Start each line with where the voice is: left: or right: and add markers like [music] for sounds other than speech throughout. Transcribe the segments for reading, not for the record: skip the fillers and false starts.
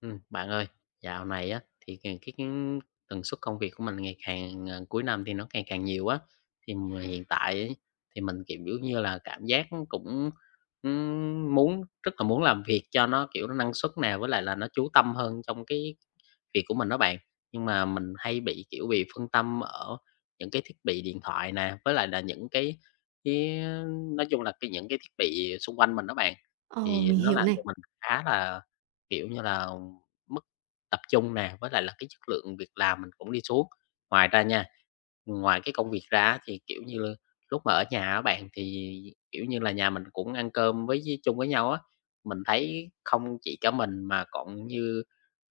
left: Bạn ơi, dạo này á thì càng cái tần suất công việc của mình ngày càng, cuối năm thì nó ngày càng nhiều á. Thì mà hiện tại ấy thì mình, kiểu như là, cảm giác cũng, muốn rất là muốn làm việc cho nó, kiểu, nó năng suất nè, với lại là nó chú tâm hơn trong cái việc của mình đó bạn. Nhưng mà mình hay bị, kiểu, bị phân tâm ở những cái thiết bị điện thoại nè, với lại là những cái, nói chung là những cái thiết bị xung quanh mình đó bạn,
right: Ồ,
left: thì
right: mình
left: nó
right: hiểu
left: làm
right: này.
left: cho mình khá là, kiểu như là, mất tập trung nè, với lại là cái chất lượng việc làm mình cũng đi xuống. Ngoài ra nha, ngoài cái công việc ra thì, kiểu như, là lúc mà ở nhà á bạn thì, kiểu như là, nhà mình cũng ăn cơm với chung với nhau á, mình thấy không chỉ có mình mà còn như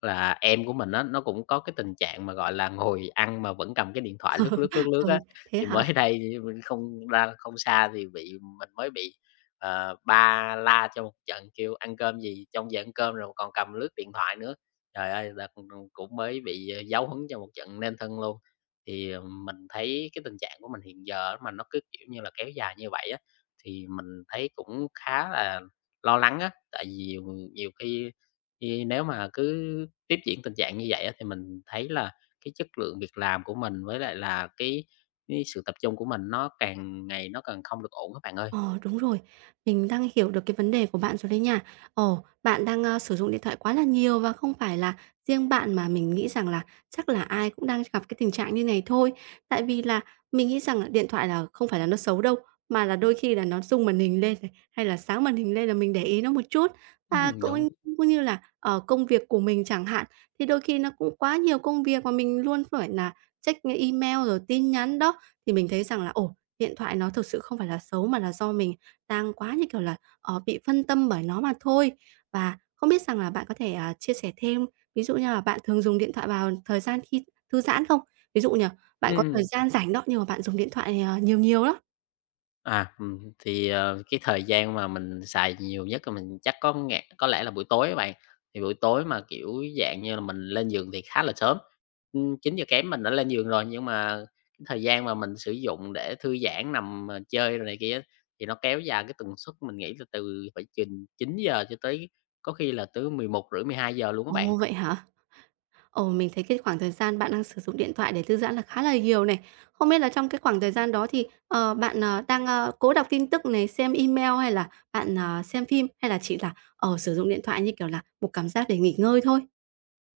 left: là em của mình á, nó cũng có cái tình trạng mà, gọi là, ngồi ăn mà vẫn cầm cái điện thoại lướt, lướt, lướt,
right: [laughs]
left: lướt
right: Ừ,
left: á.
right: thế
left: Thì
right: hả?
left: mới [laughs] đây mình không ra không xa thì mình mới bị ba la cho một trận, kêu "Ăn cơm gì?" Trong giờ ăn cơm rồi còn cầm lướt điện thoại nữa. Trời ơi, là cũng cũng mới bị, giáo huấn cho một trận nên thân luôn. Thì, mình thấy cái tình trạng của mình hiện giờ á, mà nó cứ, kiểu như là, kéo dài như vậy á, thì mình thấy cũng khá là lo lắng á. Tại vì nhiều khi khi nếu mà cứ tiếp diễn tình trạng như vậy á, thì mình thấy là cái chất lượng việc làm của mình với lại là cái sự tập trung của mình nó càng ngày nó càng không được ổn các bạn ơi.
right: Ờ, đúng rồi. Mình đang hiểu được cái vấn đề của bạn rồi đấy nha. Ờ, bạn đang, sử dụng điện thoại quá là nhiều và không phải là riêng bạn mà mình nghĩ rằng là chắc là ai cũng đang gặp cái tình trạng như này thôi. Tại vì là mình nghĩ rằng là điện thoại là không phải là nó xấu đâu, mà là đôi khi là nó rung màn hình lên này, hay là sáng màn hình lên là mình để ý nó một chút. Và
left: [laughs] Đúng.
right: cũng cũng như là, ở công việc của mình chẳng hạn, thì đôi khi nó cũng quá nhiều công việc mà mình luôn phải là check email rồi tin nhắn đó, thì mình thấy rằng là, ồ, điện thoại nó thực sự không phải là xấu mà là do mình đang quá, như kiểu là, bị phân tâm bởi nó mà thôi. Và không biết rằng là bạn có thể, chia sẻ thêm, ví dụ như là bạn thường dùng điện thoại vào thời gian khi thư giãn không? Ví dụ nhỉ, bạn có thời
left: Ừm.
right: gian rảnh đó, nhưng mà bạn dùng điện thoại, nhiều nhiều đó.
left: À, thì, cái thời gian mà mình xài nhiều nhất là mình chắc có nghe có lẽ là buổi tối á bạn. Thì buổi tối mà, kiểu, dạng như là, mình lên giường thì khá là sớm. Ừ, chín giờ kém mình đã lên giường rồi, nhưng mà cái thời gian mà mình sử dụng để thư giãn, nằm, chơi rồi này kia thì nó kéo dài cái tần suất mình nghĩ là từ phải chừng chín giờ cho tới có khi là tới mười mười một rưỡi mười hai giờ luôn các bạn.
right: Ồ, vậy hả? Ồ, mình thấy cái khoảng thời gian bạn đang sử dụng điện thoại để thư giãn là khá là nhiều này. Không biết là trong cái khoảng thời gian đó thì, bạn, đang, cố đọc tin tức này, xem email hay là bạn, xem phim hay là chỉ là, sử dụng điện thoại như kiểu là một cảm giác để nghỉ ngơi thôi?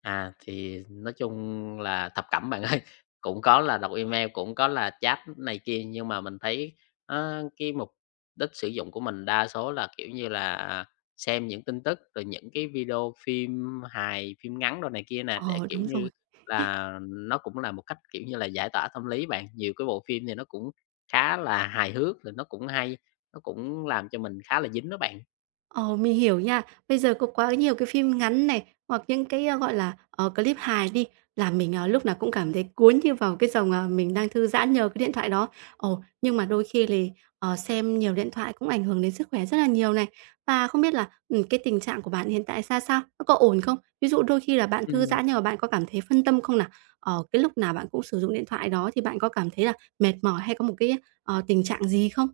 left: À, thì nói chung là thập cẩm bạn ơi. [laughs] Cũng có là đọc email, cũng có là chat này kia, nhưng mà mình thấy, cái mục đích sử dụng của mình đa số là, kiểu như là, à, xem những tin tức, rồi những cái video phim hài, phim ngắn đồ này kia nè, để,
right: Ồ
left: kiểu
right: đúng
left: như
right: rồi.
left: là, nó cũng là một cách, kiểu như là, giải tỏa tâm lý bạn. Nhiều cái bộ phim thì nó cũng khá là hài hước, rồi nó cũng hay, nó cũng làm cho mình khá là dính đó bạn.
right: Ờ, mình hiểu nha. Bây giờ có quá nhiều cái phim ngắn này, hoặc những cái, gọi là, clip hài đi, làm mình, lúc nào cũng cảm thấy cuốn như vào cái dòng, mình đang thư giãn nhờ cái điện thoại đó. Ồ, nhưng mà đôi khi thì xem nhiều điện thoại cũng ảnh hưởng đến sức khỏe rất là nhiều này. Và không biết là, cái tình trạng của bạn hiện tại ra sao? Nó có ổn không? Ví dụ đôi khi là bạn thư
left: Ừm.
right: giãn nhưng mà bạn có cảm thấy phân tâm không nào? Ờ, cái lúc nào bạn cũng sử dụng điện thoại đó thì bạn có cảm thấy là mệt mỏi hay có một cái, tình trạng gì không?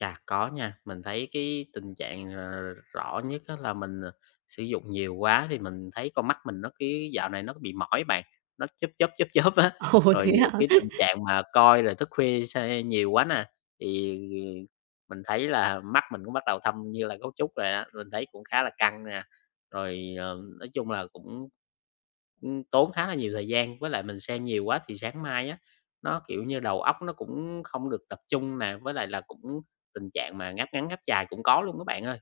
left: Chà, có nha. Mình thấy cái tình trạng, rõ nhất á là mình, sử dụng nhiều quá thì mình thấy con mắt mình nó cứ dạo này nó bị mỏi bạn, nó chớp chớp, chớp [laughs] chớp á.
right: [laughs] Ồ, thế
left: Rồi,
right: hả?
left: cái tình trạng mà coi rồi thức khuya xe nhiều quá nè, thì ừ, mình thấy là mắt mình cũng bắt đầu thâm như là gấu trúc rồi á, mình thấy cũng khá là căng nè. Rồi, nói chung là cũng, tốn khá là nhiều thời gian, với lại mình xem nhiều quá thì sáng mai á, nó, kiểu như, đầu óc nó cũng không được tập trung nè, với lại là cũng tình trạng mà ngáp ngắn ngáp dài cũng có luôn các bạn ơi.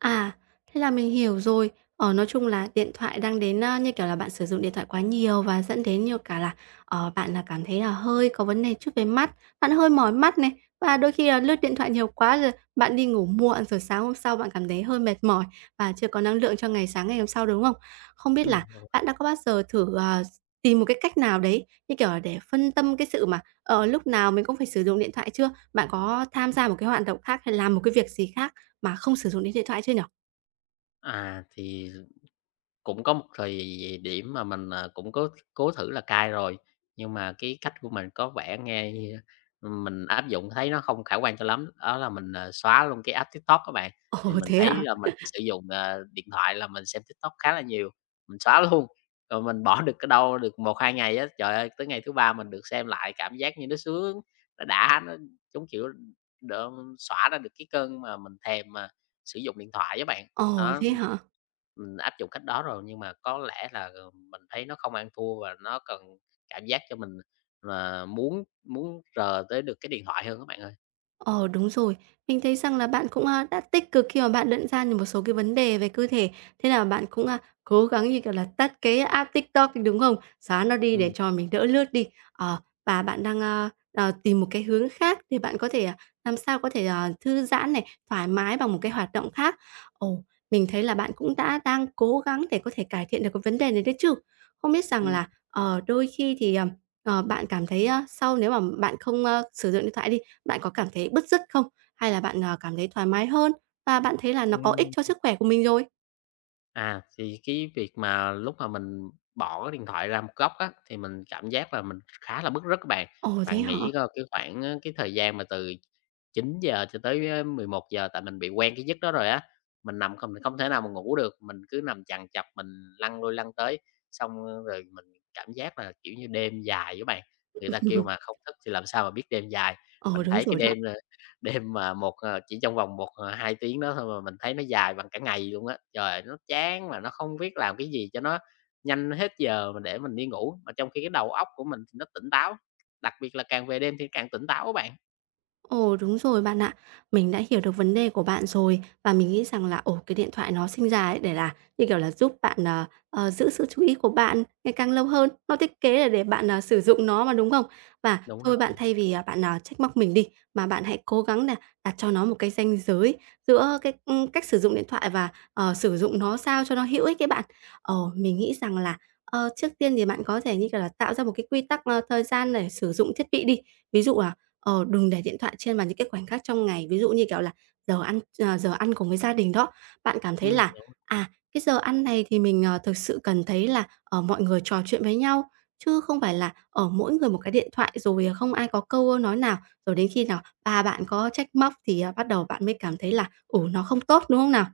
right: À, thế là mình hiểu rồi. Ờ, nói chung là điện thoại đang đến, như kiểu là, bạn sử dụng điện thoại quá nhiều và dẫn đến nhiều cả là, bạn là cảm thấy là hơi có vấn đề chút về mắt, bạn hơi mỏi mắt này, và đôi khi là lướt điện thoại nhiều quá rồi bạn đi ngủ muộn, rồi sáng hôm sau bạn cảm thấy hơi mệt mỏi và chưa có năng lượng cho ngày sáng ngày hôm sau, đúng không? Không biết
left: Ừm,
right: là bạn đã có bao giờ thử, tìm một cái cách nào đấy, như kiểu là, để phân tâm cái sự mà, ở lúc nào mình cũng phải sử dụng điện thoại chưa? Bạn có tham gia một cái hoạt động khác hay làm một cái việc gì khác mà không sử dụng đến điện thoại chưa nhỉ?
left: à, thì cũng có một thời điểm mà mình, à, cũng cố cố thử là cai rồi, nhưng mà cái cách của mình có vẻ nghe, mình áp dụng thấy nó không khả quan cho lắm. Đó là mình, xóa luôn cái app TikTok các bạn, thì
right: Ồ,
left: mình
right: thế à?
left: thấy là mình sử dụng, điện thoại là mình xem TikTok khá là nhiều, mình xóa luôn, rồi mình bỏ được cái đâu được một hai ngày á, trời ơi, tới ngày thứ 3 mình được xem lại cảm giác như nó sướng, nó đã, nó, giống kiểu, đ xóa ra được cái cơn mà mình thèm mà sử dụng điện thoại với bạn.
right: Ồ,
left: Đó,
right: thế hả?
left: mình áp dụng cách đó rồi, nhưng mà có lẽ là, mình thấy nó không ăn thua và nó cần cảm giác cho mình là muốn muốn rờ tới được cái điện thoại hơn các bạn ơi.
right: Ờ, đúng rồi. Mình thấy rằng là bạn cũng, đã tích cực khi mà bạn nhận ra được một số cái vấn đề về cơ thể, thế là bạn cũng, cố gắng, như kiểu là, tắt cái app TikTok đi, đúng không? Xóa nó đi để
left: Ừm.
right: cho mình đỡ lướt đi. Ờ, và bạn đang, tìm một cái hướng khác để bạn có thể, làm sao có thể, thư giãn này, thoải mái bằng một cái hoạt động khác. Ồ, mình thấy là bạn cũng đã đang cố gắng để có thể cải thiện được cái vấn đề này đấy chứ. Không biết rằng
left: Ừm.
right: là, đôi khi thì, bạn cảm thấy, sau nếu mà bạn không, sử dụng điện thoại đi, bạn có cảm thấy bứt rứt không? Hay là bạn, cảm thấy thoải mái hơn và bạn thấy là nó có ích
left: Ừm.
right: cho sức khỏe của mình rồi?
left: À, thì cái việc mà lúc mà mình bỏ cái điện thoại ra một góc á, thì mình cảm giác là mình khá là bứt rứt các bạn.
right: Ồ, thế
left: Bạn
right: hả?
left: nghĩ coi cái khoảng á, cái thời gian mà từ chín giờ cho tới, mười một giờ tại mình bị quen cái giấc đó rồi á, mình nằm không mình không thể nào mà ngủ được, mình cứ nằm chằn trọc, mình lăn lui lăn tới, xong, rồi mình cảm giác là, kiểu như, đêm dài á bạn, người ta kêu mà
right: [laughs]
left: không thức thì làm sao mà biết đêm dài.
right: Ồ
left: Mình
right: đúng
left: thấy cái
right: rồi đó.
left: đêm là đêm mà một, ờ chỉ trong vòng 2 tiếng đó thôi mà mình thấy nó dài bằng cả ngày luôn á. Trời, nó chán mà nó không biết làm cái gì cho nó nhanh hết giờ mà để mình đi ngủ, mà trong khi cái đầu óc của mình thì nó tỉnh táo, đặc biệt là càng về đêm thì càng tỉnh táo á bạn.
right: Ồ, đúng rồi bạn ạ. Mình đã hiểu được vấn đề của bạn rồi và mình nghĩ rằng là, ồ, cái điện thoại nó sinh ra ấy để là, như kiểu là, giúp bạn, giữ sự chú ý của bạn ngày càng lâu hơn. Nó thiết kế là để bạn, sử dụng nó mà, đúng không? Và
left: Đúng rồi,
right: thôi bạn thay vì, bạn, trách móc mình đi, mà bạn hãy cố gắng là đặt cho nó một cái ranh giới giữa cái, cách sử dụng điện thoại và, sử dụng nó sao cho nó hữu ích ấy bạn. Ồ mình nghĩ rằng là, trước tiên thì bạn có thể, như kiểu là, tạo ra một cái quy tắc, thời gian để sử dụng thiết bị đi. Ví dụ, là đừng để điện thoại trên vào những cái khoảnh khắc trong ngày, ví dụ như, kiểu là, giờ ăn, giờ ăn cùng với gia đình đó. Bạn cảm thấy là,
left: đúng,
right: à, cái giờ ăn này thì mình, thực sự cần thấy là, ở mọi người trò chuyện với nhau, chứ không phải là, ở mỗi người một cái điện thoại rồi, không ai có câu nói nào, rồi đến khi nào ba bạn có trách móc thì, bắt đầu bạn mới cảm thấy là, ủ nó không tốt, đúng không nào?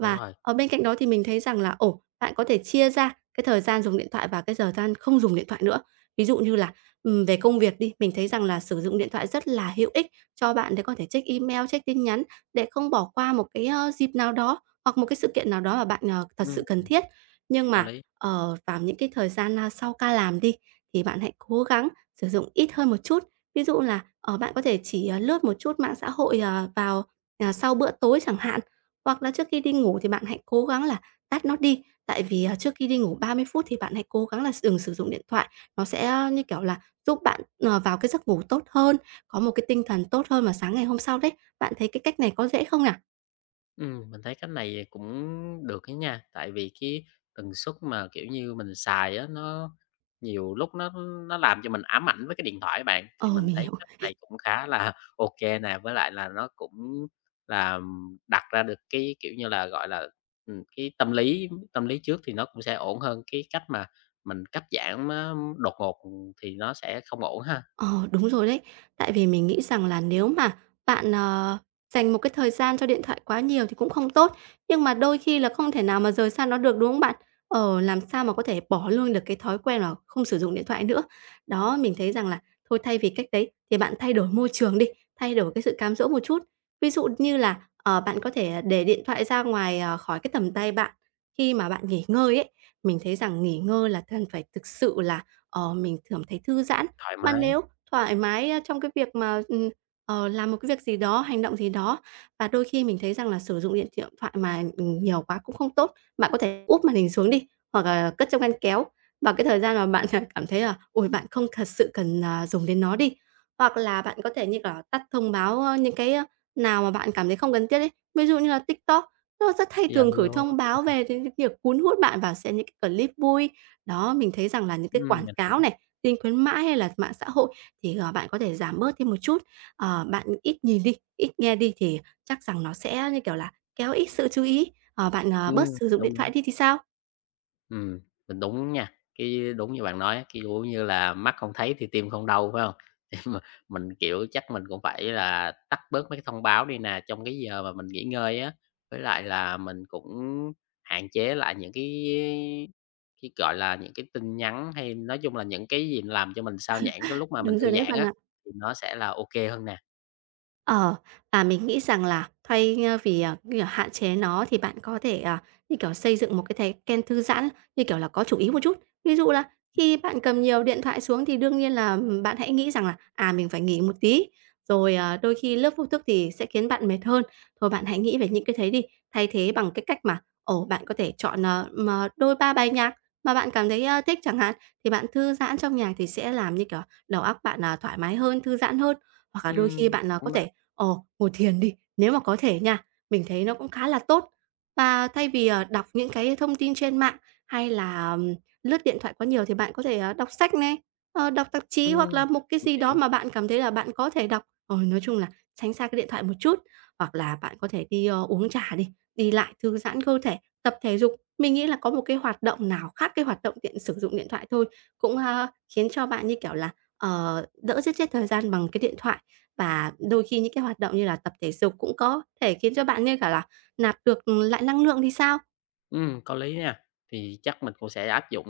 left: đúng rồi,
right: ở bên cạnh đó thì mình thấy rằng là, ồ, bạn có thể chia ra cái thời gian dùng điện thoại và cái thời gian không dùng điện thoại nữa. Ví dụ như là, về công việc đi, mình thấy rằng là sử dụng điện thoại rất là hữu ích cho bạn để có thể check email, check tin nhắn để không bỏ qua một cái, dịp nào đó hoặc một cái sự kiện nào đó mà bạn, thật sự
left: ừm,
right: cần thiết. Nhưng
left: có
right: mà,
left: lý.
right: ờ, vào những cái thời gian, sau ca làm đi, thì bạn hãy cố gắng sử dụng ít hơn một chút. Ví dụ là, bạn có thể chỉ, lướt một chút mạng xã hội, vào, sau bữa tối chẳng hạn, hoặc là trước khi đi ngủ thì bạn hãy cố gắng là tắt nó đi, tại vì, trước khi đi ngủ 30 phút thì bạn hãy cố gắng là đừng sử dụng điện thoại, nó sẽ, như kiểu là, giúp bạn, vào cái giấc ngủ tốt hơn, có một cái tinh thần tốt hơn mà sáng ngày hôm sau đấy. Bạn thấy cái cách này có dễ không nào?
left: Mình thấy cách này cũng được đấy nha, tại vì cái tần suất mà, kiểu như, mình xài á, nó nhiều lúc nó làm cho mình ám ảnh với cái điện thoại bạn,
right: Ờ,
left: thì mình
right: mình
left: thấy
right: hiểu
left: cách này cũng khá là [laughs] ok nè, với lại là nó cũng là đặt ra được cái, kiểu như là, gọi là, cái tâm lý trước thì nó cũng sẽ ổn hơn, cái cách mà mình cắt giảm á đột ngột, thì nó sẽ không ổn ha,
right: Ờ, đúng rồi đấy. Tại vì mình nghĩ rằng là nếu mà bạn, dành một cái thời gian cho điện thoại quá nhiều thì cũng không tốt, nhưng mà đôi khi là không thể nào mà rời xa nó được, đúng không bạn? Làm sao mà có thể bỏ luôn được cái thói quen là không sử dụng điện thoại nữa. Đó, mình thấy rằng là thôi thay vì cách đấy thì bạn thay đổi môi trường đi, thay đổi cái sự cám dỗ một chút. Ví dụ như là, bạn có thể để điện thoại ra ngoài, khỏi cái tầm tay bạn khi mà bạn nghỉ ngơi ấy. Mình thấy rằng nghỉ ngơi là cần phải thực sự là, mình cảm thấy thư giãn
left: thoải
right: mà
left: mái,
right: nếu thoải mái, trong cái việc mà, làm một cái việc gì đó, hành động gì đó và đôi khi mình thấy rằng là sử dụng điện điện thoại mà, nhiều quá cũng không tốt, bạn có thể úp màn hình xuống đi, hoặc là cất trong ngăn kéo vào cái thời gian mà bạn, [laughs] cảm thấy là, ôi, bạn không thật sự cần, dùng đến nó đi. Hoặc là bạn có thể như, là, tắt thông báo, những cái, nào mà bạn cảm thấy không cần thiết ấy. Ví dụ như là TikTok, nó rất hay thường gửi
left: Zalo,
right: thông
left: đúng
right: báo
left: rồi,
right: về những cái việc cuốn hút bạn vào xem những cái clip vui, Đó, mình thấy rằng là những cái quảng
left: mình hiểu,
right: cáo này, tin khuyến mãi hay là mạng xã hội thì, bạn có thể giảm bớt thêm một chút. Bạn ít nhìn đi, ít nghe đi thì chắc rằng nó sẽ, như kiểu là, kéo ít sự chú ý, bạn, bớt
left: ừm,
right: sử dụng điện
left: đúng,
right: thoại
left: đúng.
right: đi thì sao?
left: Ừm, mình đúng nha, cái đúng như bạn nói á, cái, kiểu như là, mắt không thấy thì tim không đau, phải không? [laughs] Thì mà mình, kiểu, chắc mình cũng phải là tắt bớt mấy cái thông báo đi nè, trong cái giờ mà mình nghỉ ngơi á, với lại là mình cũng hạn chế lại những gọi là, những cái tin nhắn hay nói chung là những cái gì làm cho mình sao nhãng cái lúc mà mình
right: Đúng
left: thư
right: rồi đấy
left: giãn
right: bạn
left: á,
right: ạ.
left: thì nó sẽ là ok hơn nè.
right: Ờ, và mình nghĩ rằng là thay vì, như kiểu, hạn chế nó thì bạn có thể, như kiểu, xây dựng một cái thói quen thư giãn, như kiểu là, có chủ ý một chút. Ví dụ là khi bạn cầm nhiều điện thoại xuống thì đương nhiên là, bạn hãy nghĩ rằng là, mình phải nghỉ một tí, rồi, đôi khi lướt Facebook thì sẽ khiến bạn mệt hơn. Thôi bạn hãy nghĩ về những cái thế đi, thay thế bằng cái cách mà, ồ, bạn có thể chọn, mà đôi ba bài nhạc mà bạn cảm thấy, thích chẳng hạn, thì bạn thư giãn trong nhạc thì sẽ làm, như kiểu, đầu óc bạn, thoải mái hơn, thư giãn hơn. Hoặc là đôi khi bạn, có
left: Đúng đó,
right: thể Ờ, ngồi thiền đi, nếu mà có thể nha, mình thấy nó cũng khá là tốt. Và thay vì, đọc những cái thông tin trên mạng hay là, lướt điện thoại quá nhiều thì bạn có thể, đọc sách này, đọc tạp chí hoặc
left: ừm,
right: là một cái
left: mình
right: gì đó
left: hiểu.
right: mà bạn cảm thấy là bạn có thể đọc. Ờ, nói chung là tránh xa cái điện thoại một chút, hoặc là bạn có thể đi, uống trà đi, đi lại thư giãn cơ thể, tập thể dục. Mình nghĩ là có một cái hoạt động nào khác cái hoạt động tiện sử dụng điện thoại thôi, cũng, khiến cho bạn, như kiểu là, đỡ giết chết thời gian bằng cái điện thoại. Và đôi khi những cái hoạt động như là tập thể dục cũng có thể khiến cho bạn như, kiểu là, nạp được, lại năng lượng thì sao?
left: Có lý nha. Thì chắc mình cũng sẽ áp dụng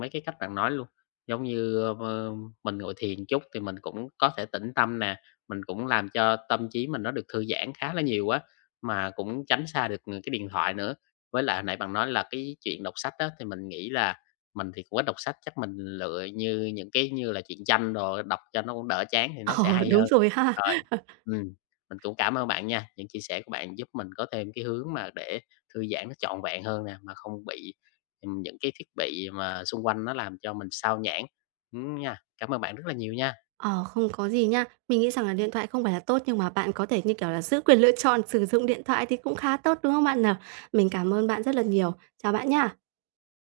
left: mấy cái cách bạn nói luôn. Giống như, ơ, mình ngồi thiền chút thì mình cũng có thể tĩnh tâm nè, mình cũng làm cho tâm trí mình nó được thư giãn khá là nhiều á, mà cũng tránh xa được cái điện thoại nữa. Với lại hồi nãy bạn nói là cái chuyện đọc sách á, thì mình nghĩ là mình thì cũng ít đọc sách, chắc mình lựa như những cái như là truyện tranh đồ đọc cho nó cũng đỡ chán thì
right: [laughs]
left: nó sẽ
right: Ờ,
left: hay
right: đúng
left: hơn.
right: rồi ha.
left: Rồi,
right: [laughs]
left: ừm, mình cũng cảm ơn bạn nha, những chia sẻ của bạn giúp mình có thêm cái hướng mà để thư giãn nó trọn vẹn hơn nè, mà không bị, những cái thiết bị mà xung quanh nó làm cho mình sao nhãng, nha. Cảm ơn bạn rất là nhiều nha.
right: Ờ, không có gì nha. Mình nghĩ rằng là điện thoại không phải là tốt nhưng mà bạn có thể, như kiểu là, giữ quyền lựa chọn sử dụng điện thoại thì cũng khá tốt, đúng không bạn nào? Mình cảm ơn bạn rất là nhiều. Chào bạn nha.